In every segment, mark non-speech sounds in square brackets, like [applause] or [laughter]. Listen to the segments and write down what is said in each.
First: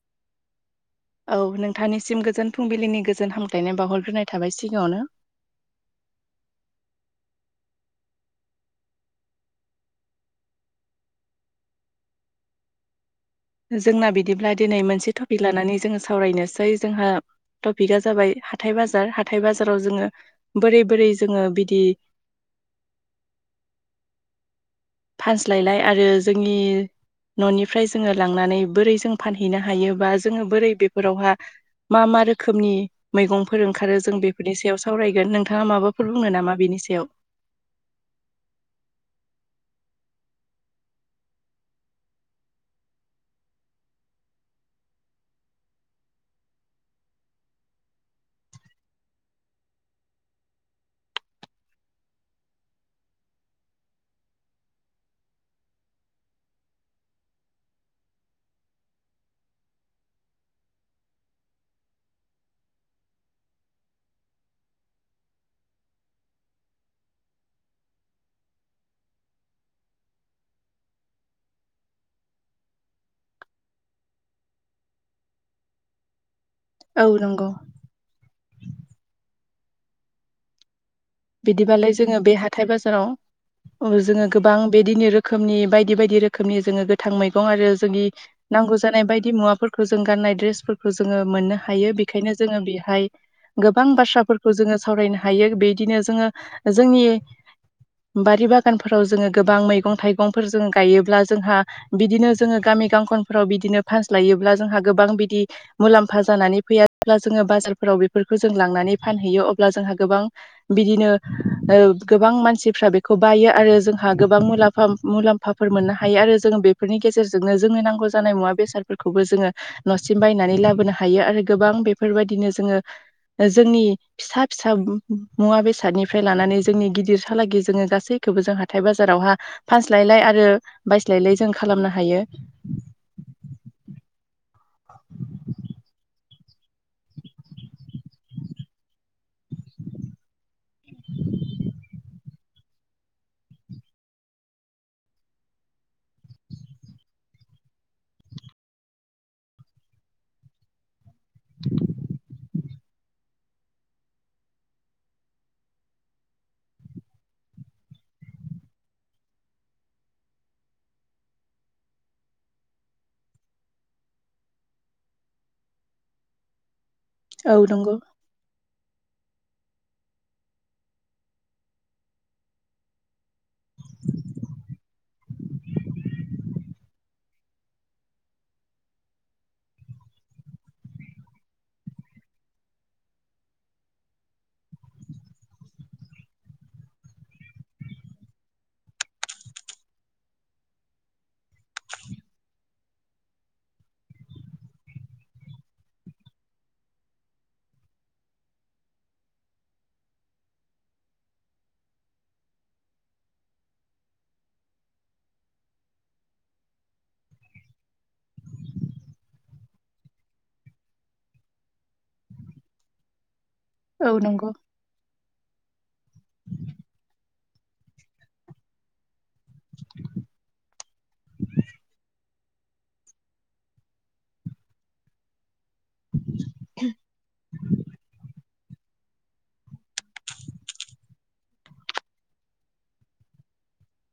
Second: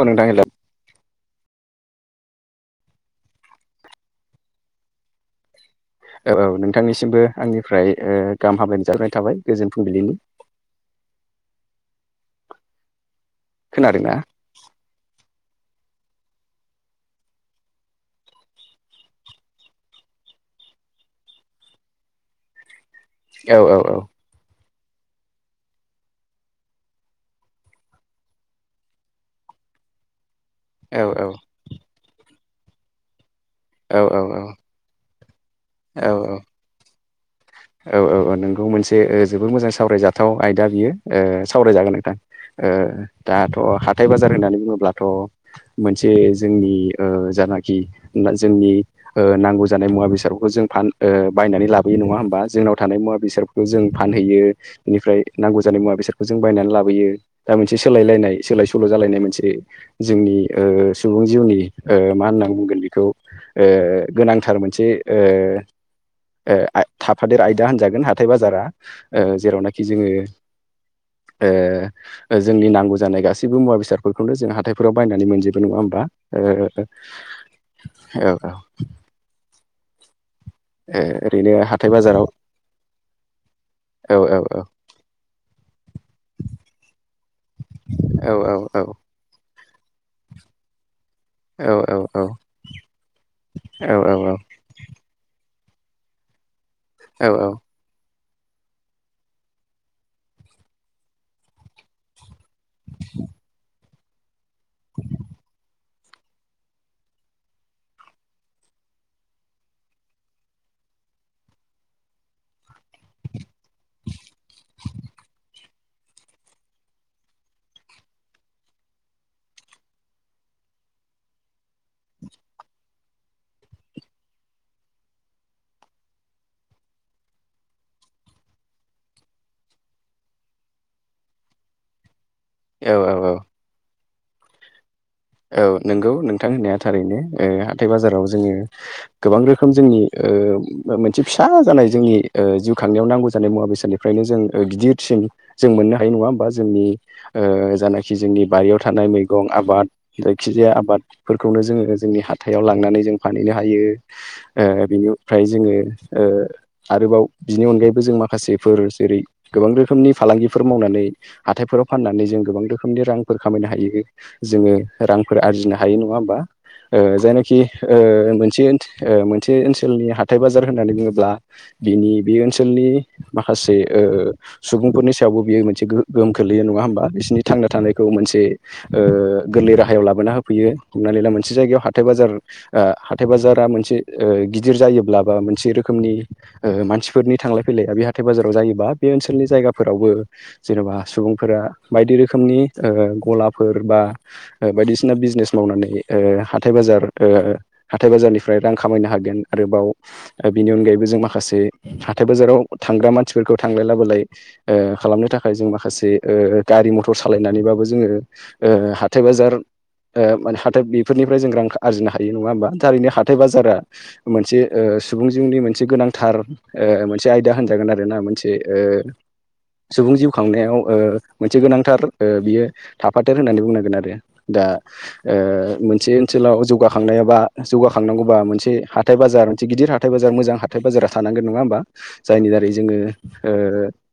औ नोंथां हेल। औ नोंथांनिसिम गोजोन फुंबिलिनि गोजोन हामथायनाय बावहरग्रोनाय थाबाय सिगाङावनो। औ औ नोंथांनिसिमबो आंनिफ्राय गाहाम हामलायनाय जाबाय थाबाय गोजोन फुंबिलिनि। जोंना खोनादोंना बिदिब्ला दिनै मोनसे टपिक लानानै जोङो सावरायनोसै जोंहा टपिका जाबाय हाथथाय बाजार हाथथाय बाजाराव जोङो बोरै बोरै जोङो बिदि औ औ औ। फानस्लायलाय आरो जोंनि न'निफ्राय जोङो लांनानै बोरै जों फानहैनो हायोबा जोङो बोरै औ बेफोरावहा मा मा रोखोमनि मैगंफोर ओंखारो औ जों औ बेफोरनि सायाव सावरायगोन नोंथाङा माबाफोर औ बुङो नामा बेनि सायाव? औ औ औ नोंगौ मोनसे ओ जोबोद मोजां सावरायजाथाव आयदा बियो ओ सावरायजागोन नोंथां। ओ दाथ' हाथाय बाजार होननानै बुङोब्लाथ' मोनसे जोंनि ओ जानाखि मान जोंनि ओ नांगौ जानाय मुवा बेसादफोरखौ जों फान बायनानै लाबोयो नङा होमबा? जोंनाव थानाय मुवा बेसादफोरखौ जों फानहैयो बेनिफ्राय नांगौ जानाय मुवा बेसादखौ जों बायनानै लाबोयो। दा मोनसे सोलायलायनाय सोलाय सोल' जालायनाय मोनसे जोंनि ओ सुबुं जिउनि ओ मा होनना बुंगोन बेखौ ओ गोनांथार मोनसे ओ ओ आय थाब हादोर आयदा होनजागोन हाथाय बाजारा ओ जेरावनाखि जोङो ओ ओ जोंनि नांगौ जानाय गासैबो मुवा बेसादफोरखौनो जों हाथाइफोराव बायनानै मोनजोबो नङा होमबा? ओ औ नंगौ औ औ। ए। बिदिबालाय जोङो बे हाथाय बाजाराव औ जोङो औ गोबां औ बेदिनो रोखोमनि बायदि बायदि रोखोमनि जोङो गोथां मैगं आरो जोंनि औ नांगौ औ जानाय बायदि मुवाफोरखौ जों गाननाय ड्रेसफोरखौ जोङो मोननो औ हायो औ औ बेखायनो जोङो बेहाय गोबां औ बाथ्राफोरखौ जोङो सावरायनो हायो बेदिनो जोङो जोंनि औ बारि बागानफोराव जोङो गोबां मैगं थाइगंफोर जों गायोब्ला जोंहा बिदिनो जोङो गामि गांखनफोराव बिदिनो पास लायोब्ला जोंहा गोबां बिदि मुलाम्फा जानानै फैया अब्ला जोङो बाजारफोराव बेफोरखौ जों लांनानै फानहैयो अब्ला जोंहा गोबां बिदिनो ओ गोबां मानसिफ्रा बेखौ बायो आरो जोंहा गोबां मुलाम्फा मुलाम्फा फोर मोननो हायो आरो जोङो बेफोरनि गेजेरजोंनो जोंनो नांगौ जानाय मुवा बेसादफोरखौबो जोङो न'सिम बायनानै लाबोनो हायो आरो गोबां बेफोरबायदिनो जोङो जोंनि फिसा फिसा मुवा बेसादनिफ्राय लानानै जोंनि गिदिरहालागै जोङो गासैखौबो जों हाथाइ बाजारावहा फानस्लायलाय आरो बायस्लायलाय जों खालामनो हायो। औ औ औ। औ नंगौ नोंथां होननाया थारैनो ओ हाथाय बाजाराव जोङो गोबां रोखोम जोंनि ओ मो-मोनसे फिसा जानाय जोंनि ओ जिउ खांनायाव नांगौ जानाय मुवा बेसाद फ्रायनो जों ओ गिदिरसिम जों मोननो हायो नङा होमबा जोंनि ओ जानाखि जोंनि बारियाव थानाय मैगं आबाद जायखिजाया आबादफोरखौनो जोङो जोंनि हाथायाव लांनानै जों फानहैनो हायो ओ बिनिफ्राय जोङो ओ आरोबाव बिनि अनगायैबो जों माखासेफोर जेरै गोबां रोखोमनि फालांगिफोर मावनानै हाथायफोराव फाननानै जों गोबां रोखोमनि रांफोर खामायनो हायो जोङो रांफोर आरजिनो हायो नङा होमबा? ओ औ जायनाखि नंगौ ओ मोनसिगोन ओ मोनसे ओनसोलनि हाथाइ बाजार होननानै बुङोब्ला बिनि बे ओनसोलनि माखासे ओ सुबुंफोरनि सायावबो बियो मोनसे गो-गोहोम खोलैयो नङा होमबा? बिसोरनि थांना थानायखौ मोनसे ओ गोरलै राहायाव लाबोना होफैयो। हमनानानै ला मोनसे जायगायाव हाथाइ बाजार ओ हाथाइ बाजारा मोनसे ओ गिदिर जायोब्ला बा मोनसे रोखोमनि ओ मानसिफोरनि थांलाय फैलाय बे हाथाइ बाजाराव जायोबा बे ओनसोलनि जायगाफोरावबो जेन'बा सुबुंफोरा बायदि रोखोमनि ओ गलाफोर बा ओ बायदिसिना बिजनेस मावनानै ओ हाथाइ बाजार ओ हाथाइ बाजारनिफ्राय रां खामायनो हागोन आरोबाव बिनि अनगायैबो जों माखासे हाथाइ बाजाराव थांग्रा मानसिफोरखौ थांलाय लाबोलाय ओ खालामनो थाखाय जों माखासे ओ गारि मथर सालायनानैबाबो जोङो ओ हाथाइ बाजार ओ मोन हाथाय बेफोरनिफ्राय जों रां आरजिनो हायो नङा होमबा। थारैनो हाथाइ बाजारा औ नंगौ मोनसे ओ सुबुं जिउनि मोनसे गोनांथार ओ मोनसे आयदा होनजागोन आरोना मोनसे ओ सुबुं जिउ खांनायाव ओ मोनसे गोनांथार ओ बियो थाफादेर होननानै बुंनांगोन आरो। दा ओ मोनसे ओनसोलाव जौगाखांनायाबा जौगाखांनांगौबा मोनसे हाथाइ बाजार मोनसे गिदिर हाथ हाथाइ बाजार मोज हथाय बाजार थानांगोन नङा होमबा। जायनि दारै जोङो ओ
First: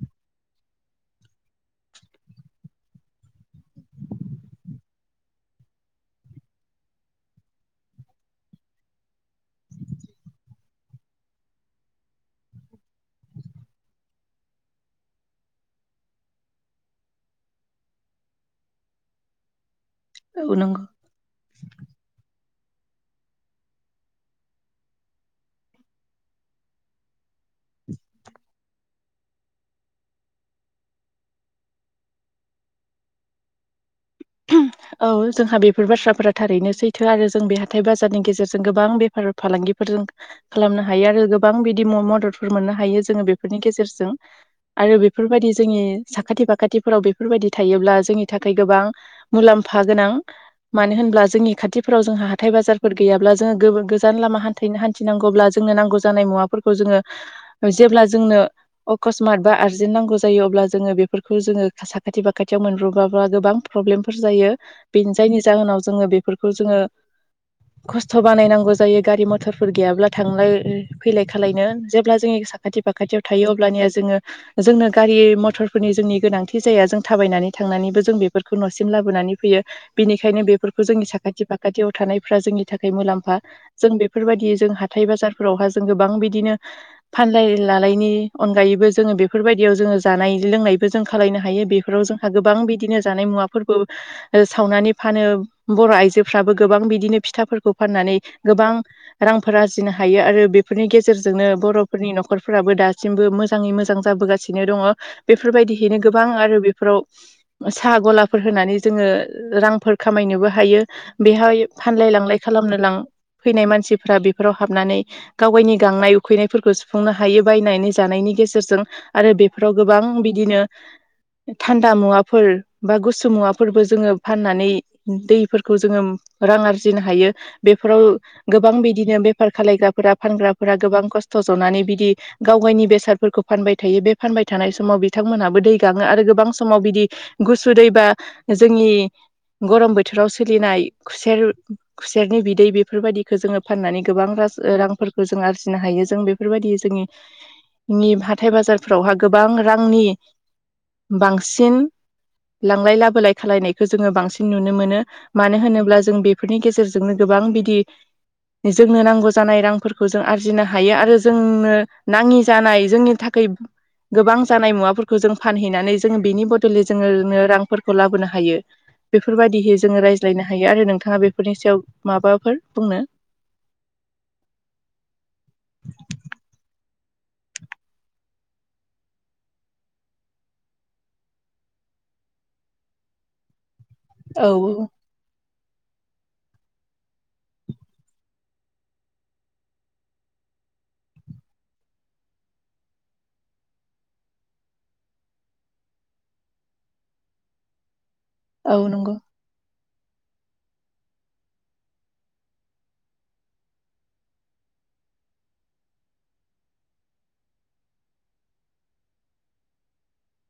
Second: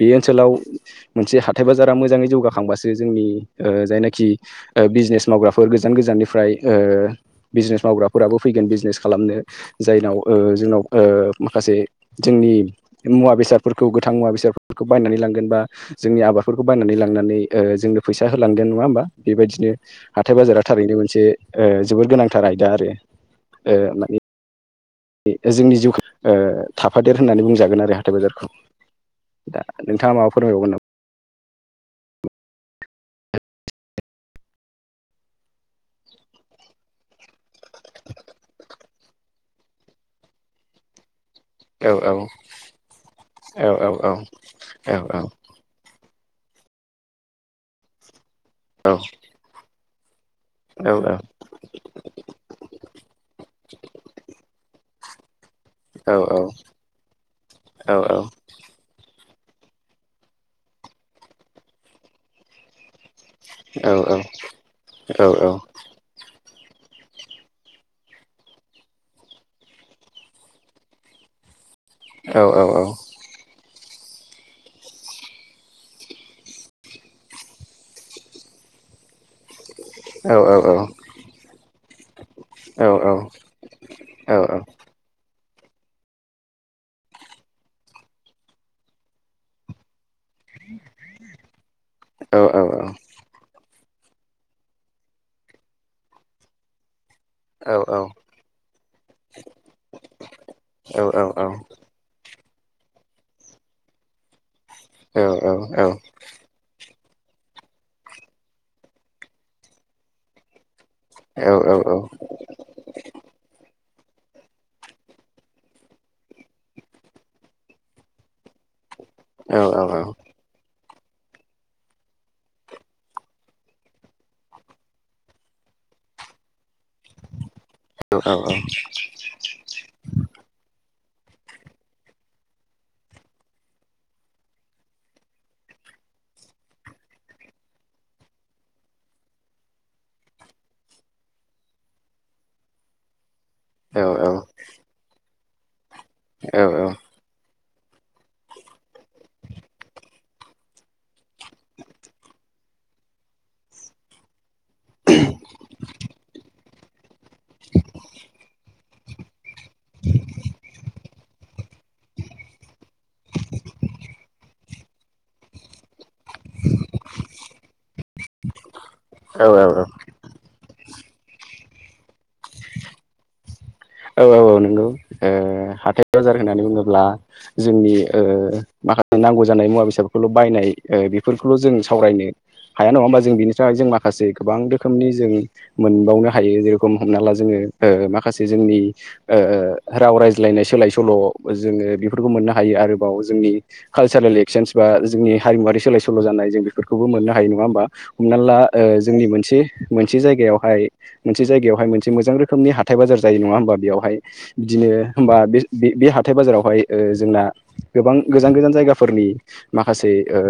बे ओनसोलाव मोनसे हाथाइ बाजारा मोजाङै जौगाखांबासो जोंनि ओ जायनाखि ओ बिजनेस मावग्राफोर गोजान गोजाननिफ्राय ओ बिजनेस मावग्राफोराबो फैगोन बिजनेस खालामनो। जायनाव ओ जोंनाव ओ माखासे जोंनि मुवा बेसादफोरखौ गोथां मुवा बेसादफोरखौ बायनानै लांगोन बा जोंनि आबादफोरखौ बायनानै लांनानै ओ जोंनो फैसा होलांगोन नङा होमबा। बेबायदिनो हाथाय औ बाजारा नंगौ थारैनो मोनसे ओ जोबोद गोनांथार आयदा आरो ओम जोंनि जिउखौ ओ थाफादेर होननानै बुंजागोन आरो हाथाय बाजारखौ। दा नोंथाङा माबा फोरायबावगोन नामा? [inaudible] औ जोंहा बेफोर बाथ्राफोरा थारैनो सैथो आरो जों बे हाथाय बाजारनि गेजेरजों गोबां बेफार फालांगिफोरजों खालामनो हायो आरो गोब गोबां बिदि औ औ म-मददफोर मोननो हायो जोङो बेफोरनि औ गेजेरजों औ आरो औ औ बेफोरबायदि जोंनि साखाथि फाखाथिफोराव बेफोरबायदि थायोब्ला जोंनि थाखाय गोबां औ मुलाम्फा गोनां। मानो होनब्ला जोंनि खाथि फोराव जोंहा हाथाय बाजारफोर गैयाब्ला जोंहा गोब-गोजान लाम हान थैनो हान्थिनांगौब्ला जोंनो नांगौ औ जानाय मुवाफोरखौ जोङो जेब्ला जोंनो अकसमात बा आर्जेन्ट नांगौ जायो अब्ला जोङो बेफोरखौ जोङो साखाथि फाखाथियाव मोनब्रबाबा गोबां प्रब्लेमफोर जायो। बे जायनि जाहोनाव जोङो बेफोरखौ जोङो खस्थ' बानायनांगौ जायो गारि मथरफोर गैयाब्ला थांलाय फैलाय खालायनो। जेब्ला जोंनि साखाथि फाखाथियाव थायो अब्लानिया जोङो जोंनो गारि मथरफोरनि जोंनि गोनांथि जाया जों थाबायनानै थांनानैबो जों बेफोर खौ न'सिम लाबोनानै फैयो। बेनिखायनो बेफोरखौ जोंनि साखाथि फाखाथियाव थानायफ्रा जोंनि थाखाय मुलाम्फा जों बेफोरबायदि जों हाथाय बाजारफोरावहा जों गोबां बिदिनो फानलाय लालायनि अनगायैबो जोङो बेफोरबायदियाव जोङो जानाय लोंनायबो जों खालायनो हायो। बेफोराव जोंहा गोबां बिसनेज जानाय मुवाफोरखौ सावनानै फानो बर' आइजोफ्राबो गोबां बिदिनो फिथाफोरखौ फाननानै गोबां रांफोर आरजिनो हायो आरो बेफोरनि गेजेरजोंनो बर' फोरनि न'खरफोराबो दासिमबो मोजाङै मोजां जाबोगासिनो दङ। बेफोरबायदिहैनो गोबां आरो बे फोराव साहा ग'लाफोर होनानै जोङो रांफोर खामायनोबो हायो। बेहाय फानलाय लांलाय खालामनो लां फैनाय मानसिफ्रा बेफोराव हाबनानै गावगायनि गांनाय उखैनायफोरखौ सुफुंनो हायो बायनानै जानायनि गेजेरजों आरो बेफोराव गोबां बिदिनो थान्दा मुवा फोर बा गुसु मुवाफोरबो जोङो फाननानै दै फोरखौ जोङोम रां आरजिनो हायो बेफोराव गोबां बिदिनो बे बेफार खालायग्राफोरा फानग्राफोरा गोबां खस्थ' जनानै बिदि गावगायनि बेसादफोरखौ फानबाय थायो बे फानबाय थानाय समाव बिथांमोनहाबो दै गाङो आरो गोबां समाव बिदि गुसु दैबा जोंनि गरम बोथोराव सोलिनाय खुसेर खुसेरनि बिदै बेफोरबायदिखौ जोङो फाननानै गोबां राज ओ रांफोरखौ जों आरजिनो हायो जों औ बेफोरबायदि जोंनि नि हाथाय बाजारफोरावहा गोबां रांनि बांसिन लांलाय लाबोलाय खालायनायखौ जोङो बांसिन नुनो मोनो मानो होनोब्ला जों बेफोरनि गेजेरजों जोंनो गोबां बिदि ओ जो‌ नो नांगौ जानाय रांफोरखौ जों आरजिनो हायो आरो जोंनो नाङि जानाय जोंनि थाखाय गोबां जानाय मुवाफोरखौ जों फानहैनानै जोङो बिनि बदलै जोङोनो रांफोरखौ लाबोनो हायो औ बेफोरबायदिहै जोङो रायजो लायनो हायो आरो नोंथाङा बेफोरनि सायाव माबाफोर बुंनो औ औ औ नंगौ ओ हाथाइ बाजार होननानै बुङोब्ला जोंनि ओ माखासे नांगौ जानाय मुवा बेसादफोरखौल' बायनाय ओ बेफोरखौल' जों सावरायनो हाया नङा होमब जोंनि थाखाय जों मा माखासे औ गोबां रोखोमनि जों मोनबावनो हायो जेरखम हमनाला जोङो ओ माखासे जोंनि ओ राव रायज्लायनाय सोलाय सोल' जोङो बेफोरखौ मोननो हायो आरोबाव जोंनि कालसारेल एक्चन्स बा जोंनि हारिमुवारि सोलाय सोल' जानाय जों बेफोरखौबो मोननो हायो नङा होमबा। हमना ला औ ओ नंगौ जोंनि मोनसे मोनसे जायगायावहाय मोनसे जायगायावहाय मोनसे मोजां रोखोमनि हाथाय बाजार जायो नङा होमबा बेयावहाय बिदिनो होमबा बेस बे बे हाथाय बाजारावहाय जोंना गोबां गोजान गोजान जायगाफोरनि माखासे ओ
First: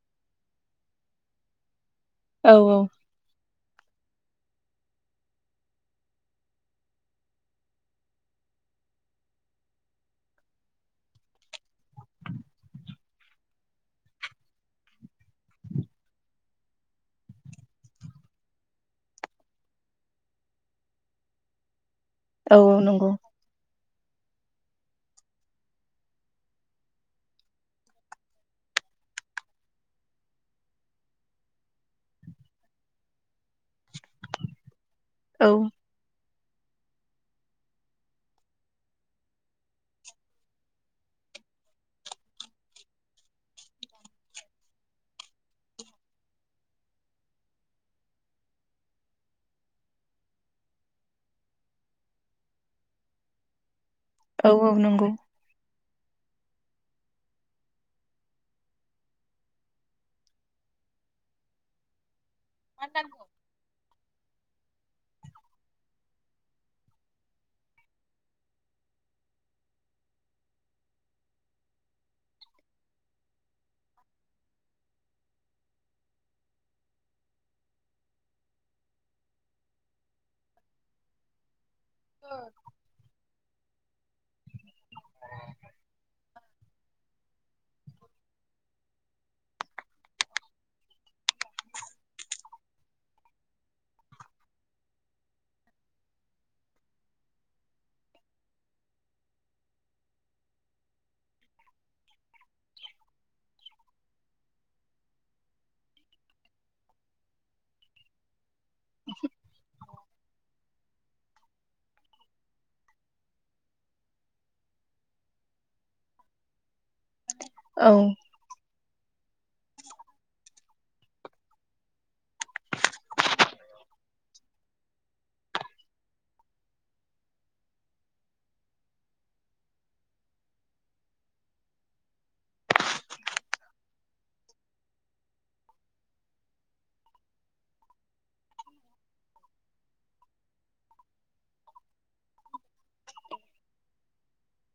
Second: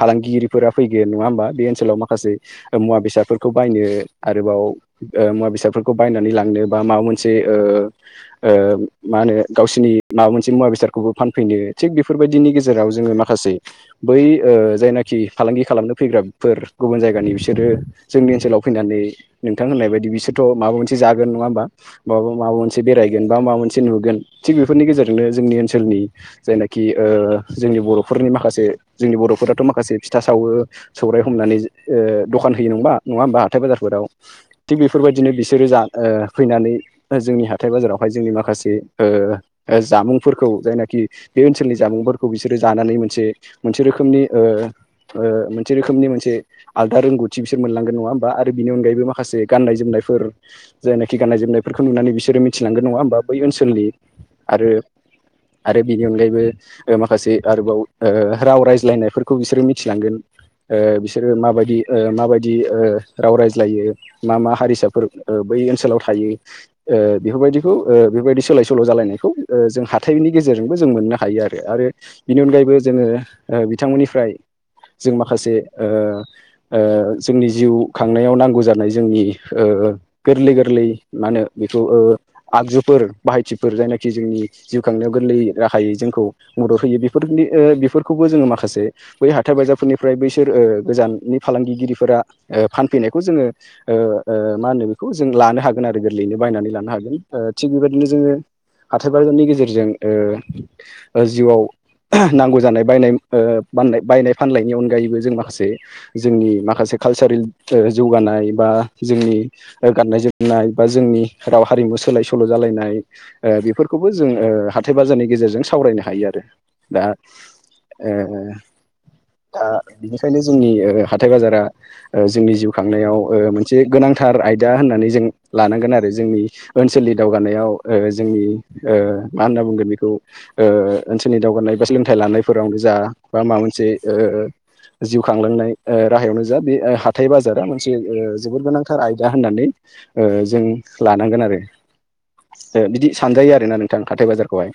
फालांगिरिफोरा फैगोन नङा होमबा बे ओनसोलाव माखासे औ माखासे ओ मुवा बेसादफोरखौ बायनो आरोबाव ओ मुवा बेसादफोरखौ बायनानै लांनो बा माबा मोनसे ओ ओ माहोनो गावसिनि माबा मोनसे मुवा बेसादखौबो फानफैनो थिग बेफोरबायदिनि गेजेराव जोङो मा माखासे बै ओ जायनाखि फालांगि खालामनो फैग्राफोर गुबुन जायगानि बिसोरो जोंनि ओनसोलाव फैनानै नोंथां होननाय बायदि बिसोरथ' माबा मोनसे जागोन नङा होमबा। माबा माबा औ औ मोनसे नंगौ बेरायगोन बा माबा मोनसे नुगोन थिग बेफोरनि गेजेरजोंनो जोंनि ओनसोलनि जायनाखि ओ जोंनि बर'फोरनि माखासे जोंनि बर'फोराथ' माखासे फिथा सावो सौराय हमनानै जों ओ दखान होयो नंङा होमबा नङा होमबा हाथाय बाजारफोराव थिग बेफोरबायदिनो औ बिसोरो जा ओ फैनानै ओ जोंनि हाथाय बाजारावहाय जोंनि माखासे ओ ओ जामुंफोरखौ जायनाखि बे ओनसोलनि जामुंफोरखौ बिसोरो जानानै मोनसे मोनसे रोखोमनि ओ ओ मोनसे रोखोमनि मोनसे आलदा रोंगौथि बिसोर मोनलांगोन नङा होमबा आरो बिनि अनगायैबो माखासे गाननाय जोमनायफोर जायना खि गाननाय जोमनायफोरखौ नुनानै बिसोरो मिथिलांगोन नङा होमबा बै ओनसोलनि औ आरो। औ नंगौ आरो बिनि अनगायैबो ओ माखासे आरोबाव ओ राव रायज्लायनायफोरखौ बिसोरो मिथिलांगोन। ओ बिसोरो माबायदि ओ माबायदि ओ राव रायज्लायो मा मा हारिसाफोर ओ बै ओनसोलाव थायो। ओ बेफोरबायदिखौ ओ बेबायदि सोलाय सोल' जालायनायखौ ओ जों हाथायनि गेजेरजोंबो जों मोननो हायो आरो आरो बिनि अनगायैबो जोङो ओ बिथांमोननिफ्राय जों माखासे ओ ओ जोंनि जिउ खांनायाव नांगौ जानाय जोंनि ओ गोरलै गोरलै मा होनो बेखौ ओ आगजुफोर बाहायथि फोर जायनाखि जोंनि जिउ खांनायाव गोरलै राहायै जोंखौ मदद होयो बेफोरनि बेफोरखौबो जोङो माखासे बै हाथार बायाजारफोरनिफ्राय बैसोर गोजाननि फालांगिगिरिफोरा फानफैनायखौ जोङो मा होनो बेखौ जों लानो हागोन आरो गोरलैनो बायनानै लानो हागोन थिग बेबायदिनो जोङो हाथथाय बाजारनि गेजेरजों जिउआव नांगौ जानाय बायनायान बायनाय फाननायनि अनगायैबो जों माखासे जोंनि माखासे कालसारेल जौगानाय बा जोंनि गाननाय जोमनाय बा जोंनि राव हारिमु सोलाय सोल' जालायनाय बेफोरखौबो जों हाथाय बाजारनि गेजेरजों सावरायनो हायो आरो दा औ दा बेनिखायनो जोंनि हाथथाय बाजारा जोंनि जिउ खांनायाव मोनसे गोनांथार आयदा होननानै जों लानांगोन आरो जोंनि ओनसोलनि दावगानायाव जोंनि मा होनना बुंगोन बेखौ ओनसोलनि दावगानाय बा सोलोंथाइ लानायफोरावनो जा बा माबा मोनसे जिउ खांलांनाय राहायावनो जा बे हाथाय बाजारा मोनसे जोबोद गोनांथार आयदा होननानै जों लानांगोन आरो बिदि सानजायो आरोना नोंथां हाथाइ बाजारखौहाय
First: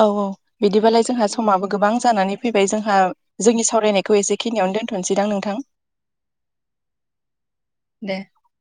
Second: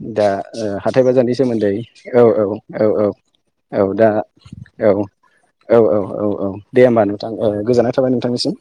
औ दा औ बिदिबालाय हाथाय जोंहा बाजारनि समाबो सोमोन्दै गोबां औ जानानै औ फैबाय औ जोंहा औ जोंनि औ दा सावरायनायखौ एसेखिनियावनो औ दोनथ'नोसैदां नोंथां औ औ औ औ दे होमबा नोंथां गोजोननाय थाबाय दे नोंथांनिसिम